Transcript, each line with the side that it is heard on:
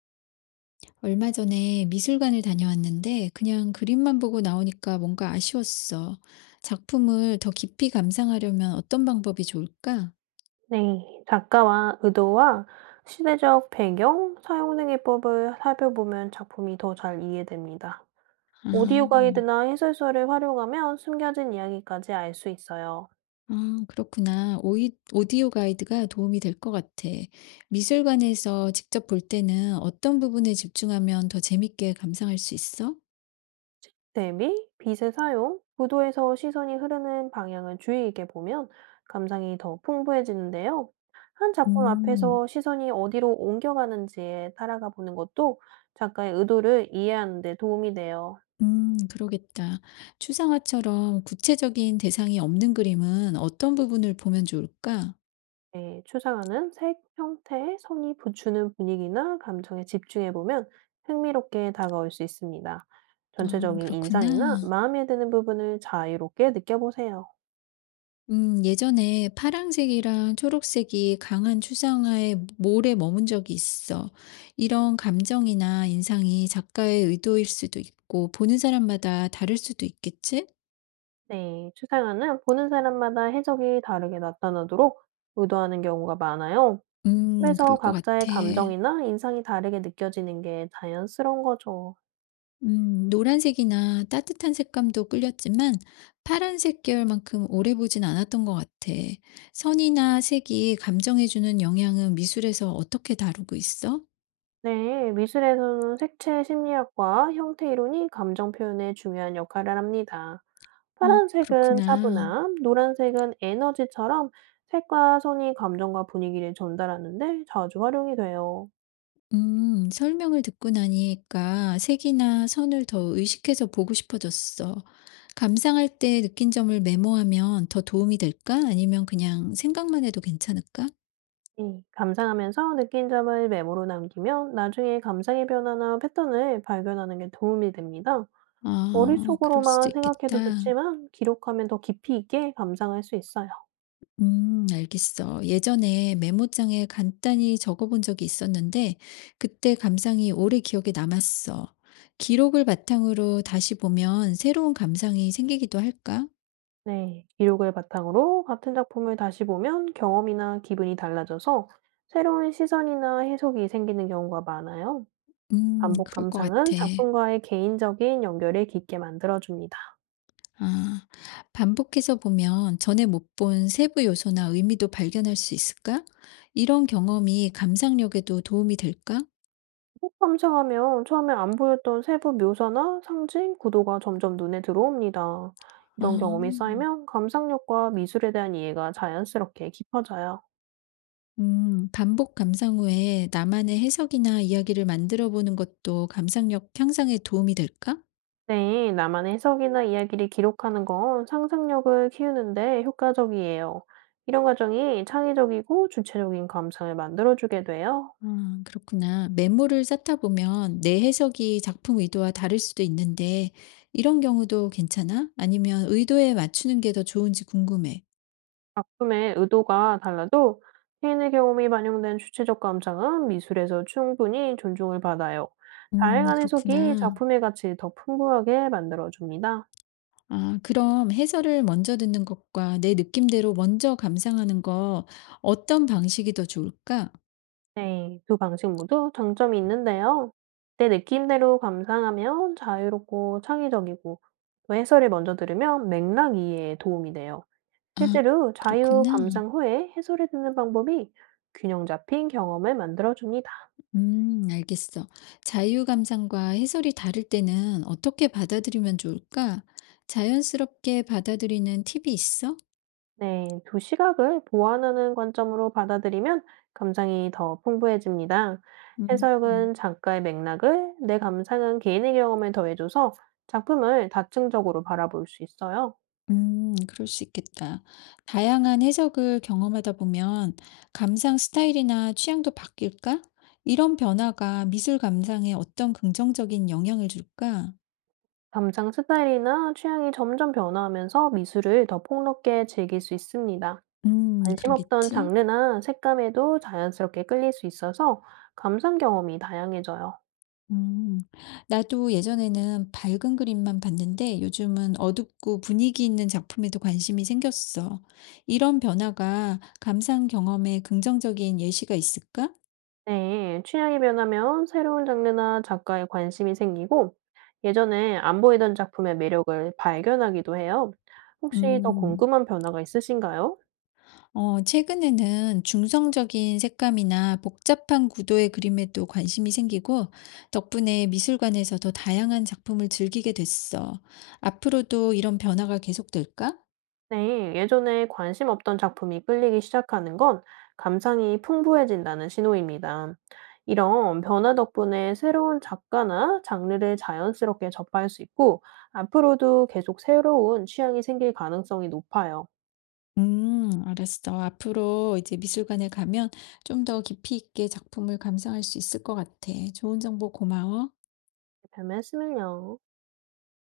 left: 얼마 전에 미술관을 다녀왔는데 그냥 그림만 보고 나오니까 뭔가 아쉬웠어. 작품을 더 깊이 감상하려면 어떤 방법이 좋을까?
right: 네, 작가와 의도와 시대적 배경, 사용생 기법을 살펴보면 작품이 더 잘 이해됩니다.
left: 아,
right: 오디오 가이드나 해설서를 활용하면 숨겨진 이야기까지 알 수 있어요.
left: 아, 그렇구나. 오디오 가이드가 도움이 될 것 같아. 미술관에서 직접 볼 때는 어떤 부분에 집중하면 더 재밌게 감상할 수 있어?
right: 대비, 빛의 사용, 구도에서 시선이 흐르는 방향을 주의 있게 보면 감상이 더 풍부해지는데요. 한 작품
left: 음,
right: 앞에서 시선이 어디로 옮겨가는지에 따라가 보는 것도 작가의 의도를 이해하는 데 도움이 돼요.
left: 그러겠다. 추상화처럼 구체적인 대상이 없는 그림은 어떤 부분을 보면 좋을까?
right: 네, 추상화는 색, 형태에 선이 부추는 분위기나 감정에 집중해 보면 흥미롭게 다가올 수 있습니다.
left: 아,
right: 전체적인 인상이나
left: 그렇구나.
right: 마음에 드는 부분을 자유롭게 느껴보세요.
left: 예전에 파랑색이랑 초록색이 강한 추상화의 몰에 머문 적이 있어. 이런 감정이나 인상이 작가의 의도일 수도 있고, 보는 사람마다 다를 수도 있겠지?
right: 네, 추상화는 보는 사람마다 해석이 다르게 나타나도록 의도하는 경우가 많아요. 그래서
left: 그럴 것 같아.
right: 각자의 감정이나 인상이 다르게 느껴지는 게 자연스러운 거죠.
left: 노란색이나 따뜻한 색감도 끌렸지만, 파란색 계열만큼 오래 보진 않았던 것 같아. 선이나 색이 감정해주는 영향은 미술에서 어떻게 다루고 있어?
right: 네, 미술에서는 색채 심리학과 형태 이론이 감정 표현에 중요한 역할을 합니다.
left: 어,
right: 파란색은
left: 그렇구나.
right: 차분함, 노란색은 에너지처럼 색과 손이 감정과 분위기를 전달하는데 자주 활용이 돼요.
left: 설명을 듣고 나니까 색이나 선을 더 의식해서 보고 싶어졌어. 감상할 때 느낀 점을 메모하면 더 도움이 될까? 아니면 그냥 생각만 해도 괜찮을까?
right: 감상하면서 느낀 점을 메모로 남기면 나중에 감상의 변화나 패턴을 발견하는 게 도움이 됩니다.
left: 아, 그럴 수도
right: 머릿속으로만 생각해도
left: 있겠다.
right: 좋지만 기록하면 더 깊이 있게 감상할 수 있어요.
left: 알겠어. 예전에 메모장에 간단히 적어본 적이 있었는데, 그때 감상이 오래 기억에 남았어. 기록을 바탕으로 다시 보면 새로운 감상이 생기기도 할까?
right: 네, 기록을 바탕으로 같은 작품을 다시 보면 경험이나 기분이 달라져서 새로운 시선이나 해석이 생기는 경우가 많아요. 반복
left: 그럴 것
right: 감상은
left: 같아.
right: 작품과의 개인적인 연결을 깊게 만들어줍니다.
left: 아, 반복해서 보면 전에 못 본 세부 요소나 의미도 발견할 수 있을까? 이런 경험이 감상력에도 도움이 될까?
right: 반복 감상하면 처음에 안 보였던 세부 묘사나 상징, 구도가 점점 눈에 들어옵니다.
left: 아,
right: 이런 경험이 쌓이면 감상력과 미술에 대한 이해가 자연스럽게 깊어져요.
left: 반복 감상 후에 나만의 해석이나 이야기를 만들어 보는 것도 감상력 향상에 도움이 될까?
right: 네, 나만의 해석이나 이야기를 기록하는 건 상상력을 키우는데 효과적이에요. 이런 과정이 창의적이고 주체적인 감상을 만들어주게 돼요.
left: 아, 그렇구나. 메모를 쌓다 보면 내 해석이 작품 의도와 다를 수도 있는데 이런 경우도 괜찮아? 아니면 의도에 맞추는 게 더 좋은지 궁금해.
right: 작품의 의도가 달라도 개인의 경험이 반영된 주체적 감상은 미술에서 충분히 존중을 받아요. 다양한 해석이
left: 그렇구나.
right: 작품의 가치 더 풍부하게 만들어줍니다.
left: 아, 그럼 해설을 먼저 듣는 것과 내 느낌대로 먼저 감상하는 거 어떤 방식이 더 좋을까?
right: 네, 두 방식 모두 장점이 있는데요. 내 느낌대로 감상하면 자유롭고 창의적이고 또 해설을 먼저 들으면 맥락 이해에 도움이 돼요.
left: 아,
right: 실제로 자유
left: 그렇구나.
right: 감상 후에 해설을 듣는 방법이 균형 잡힌 경험을 만들어줍니다.
left: 알겠어. 자유 감상과 해설이 다를 때는 어떻게 받아들이면 좋을까? 자연스럽게 받아들이는 팁이 있어?
right: 네, 두 시각을 보완하는 관점으로 받아들이면 감상이 더 풍부해집니다.
left: 음.
right: 해석은 작가의 맥락을, 내 감상은 개인의 경험에 더해줘서 작품을 다층적으로 바라볼 수 있어요.
left: 그럴 수 있겠다. 다양한 해석을 경험하다 보면 감상 스타일이나 취향도 바뀔까? 이런 변화가 미술 감상에 어떤 긍정적인 영향을 줄까?
right: 감상 스타일이나 취향이 점점 변화하면서 미술을 더 폭넓게 즐길 수 있습니다. 관심 없던
left: 그러겠지.
right: 장르나 색감에도 자연스럽게 끌릴 수 있어서 감상 경험이 다양해져요.
left: 음, 나도 예전에는 밝은 그림만 봤는데 요즘은 어둡고 분위기 있는 작품에도 관심이 생겼어. 이런 변화가 감상 경험에 긍정적인 예시가 있을까?
right: 네, 취향이 변하면 새로운 장르나 작가에 관심이 생기고 예전에 안 보이던 작품의 매력을 발견하기도 해요. 혹시 더
left: 음.
right: 궁금한 변화가 있으신가요?
left: 어, 최근에는 중성적인 색감이나 복잡한 구도의 그림에도 관심이 생기고, 덕분에 미술관에서 더 다양한 작품을 즐기게 됐어. 앞으로도 이런 변화가 계속될까?
right: 네, 예전에 관심 없던 작품이 끌리기 시작하는 건 감상이 풍부해진다는 신호입니다. 이런 변화 덕분에 새로운 작가나 장르를 자연스럽게 접할 수 있고 앞으로도 계속 새로운 취향이 생길 가능성이 높아요.
left: 알았어. 앞으로 이제 미술관에 가면 좀 더 깊이 있게 작품을 감상할 수 있을 것 같아. 좋은 정보 고마워.
right: 별 말씀을요.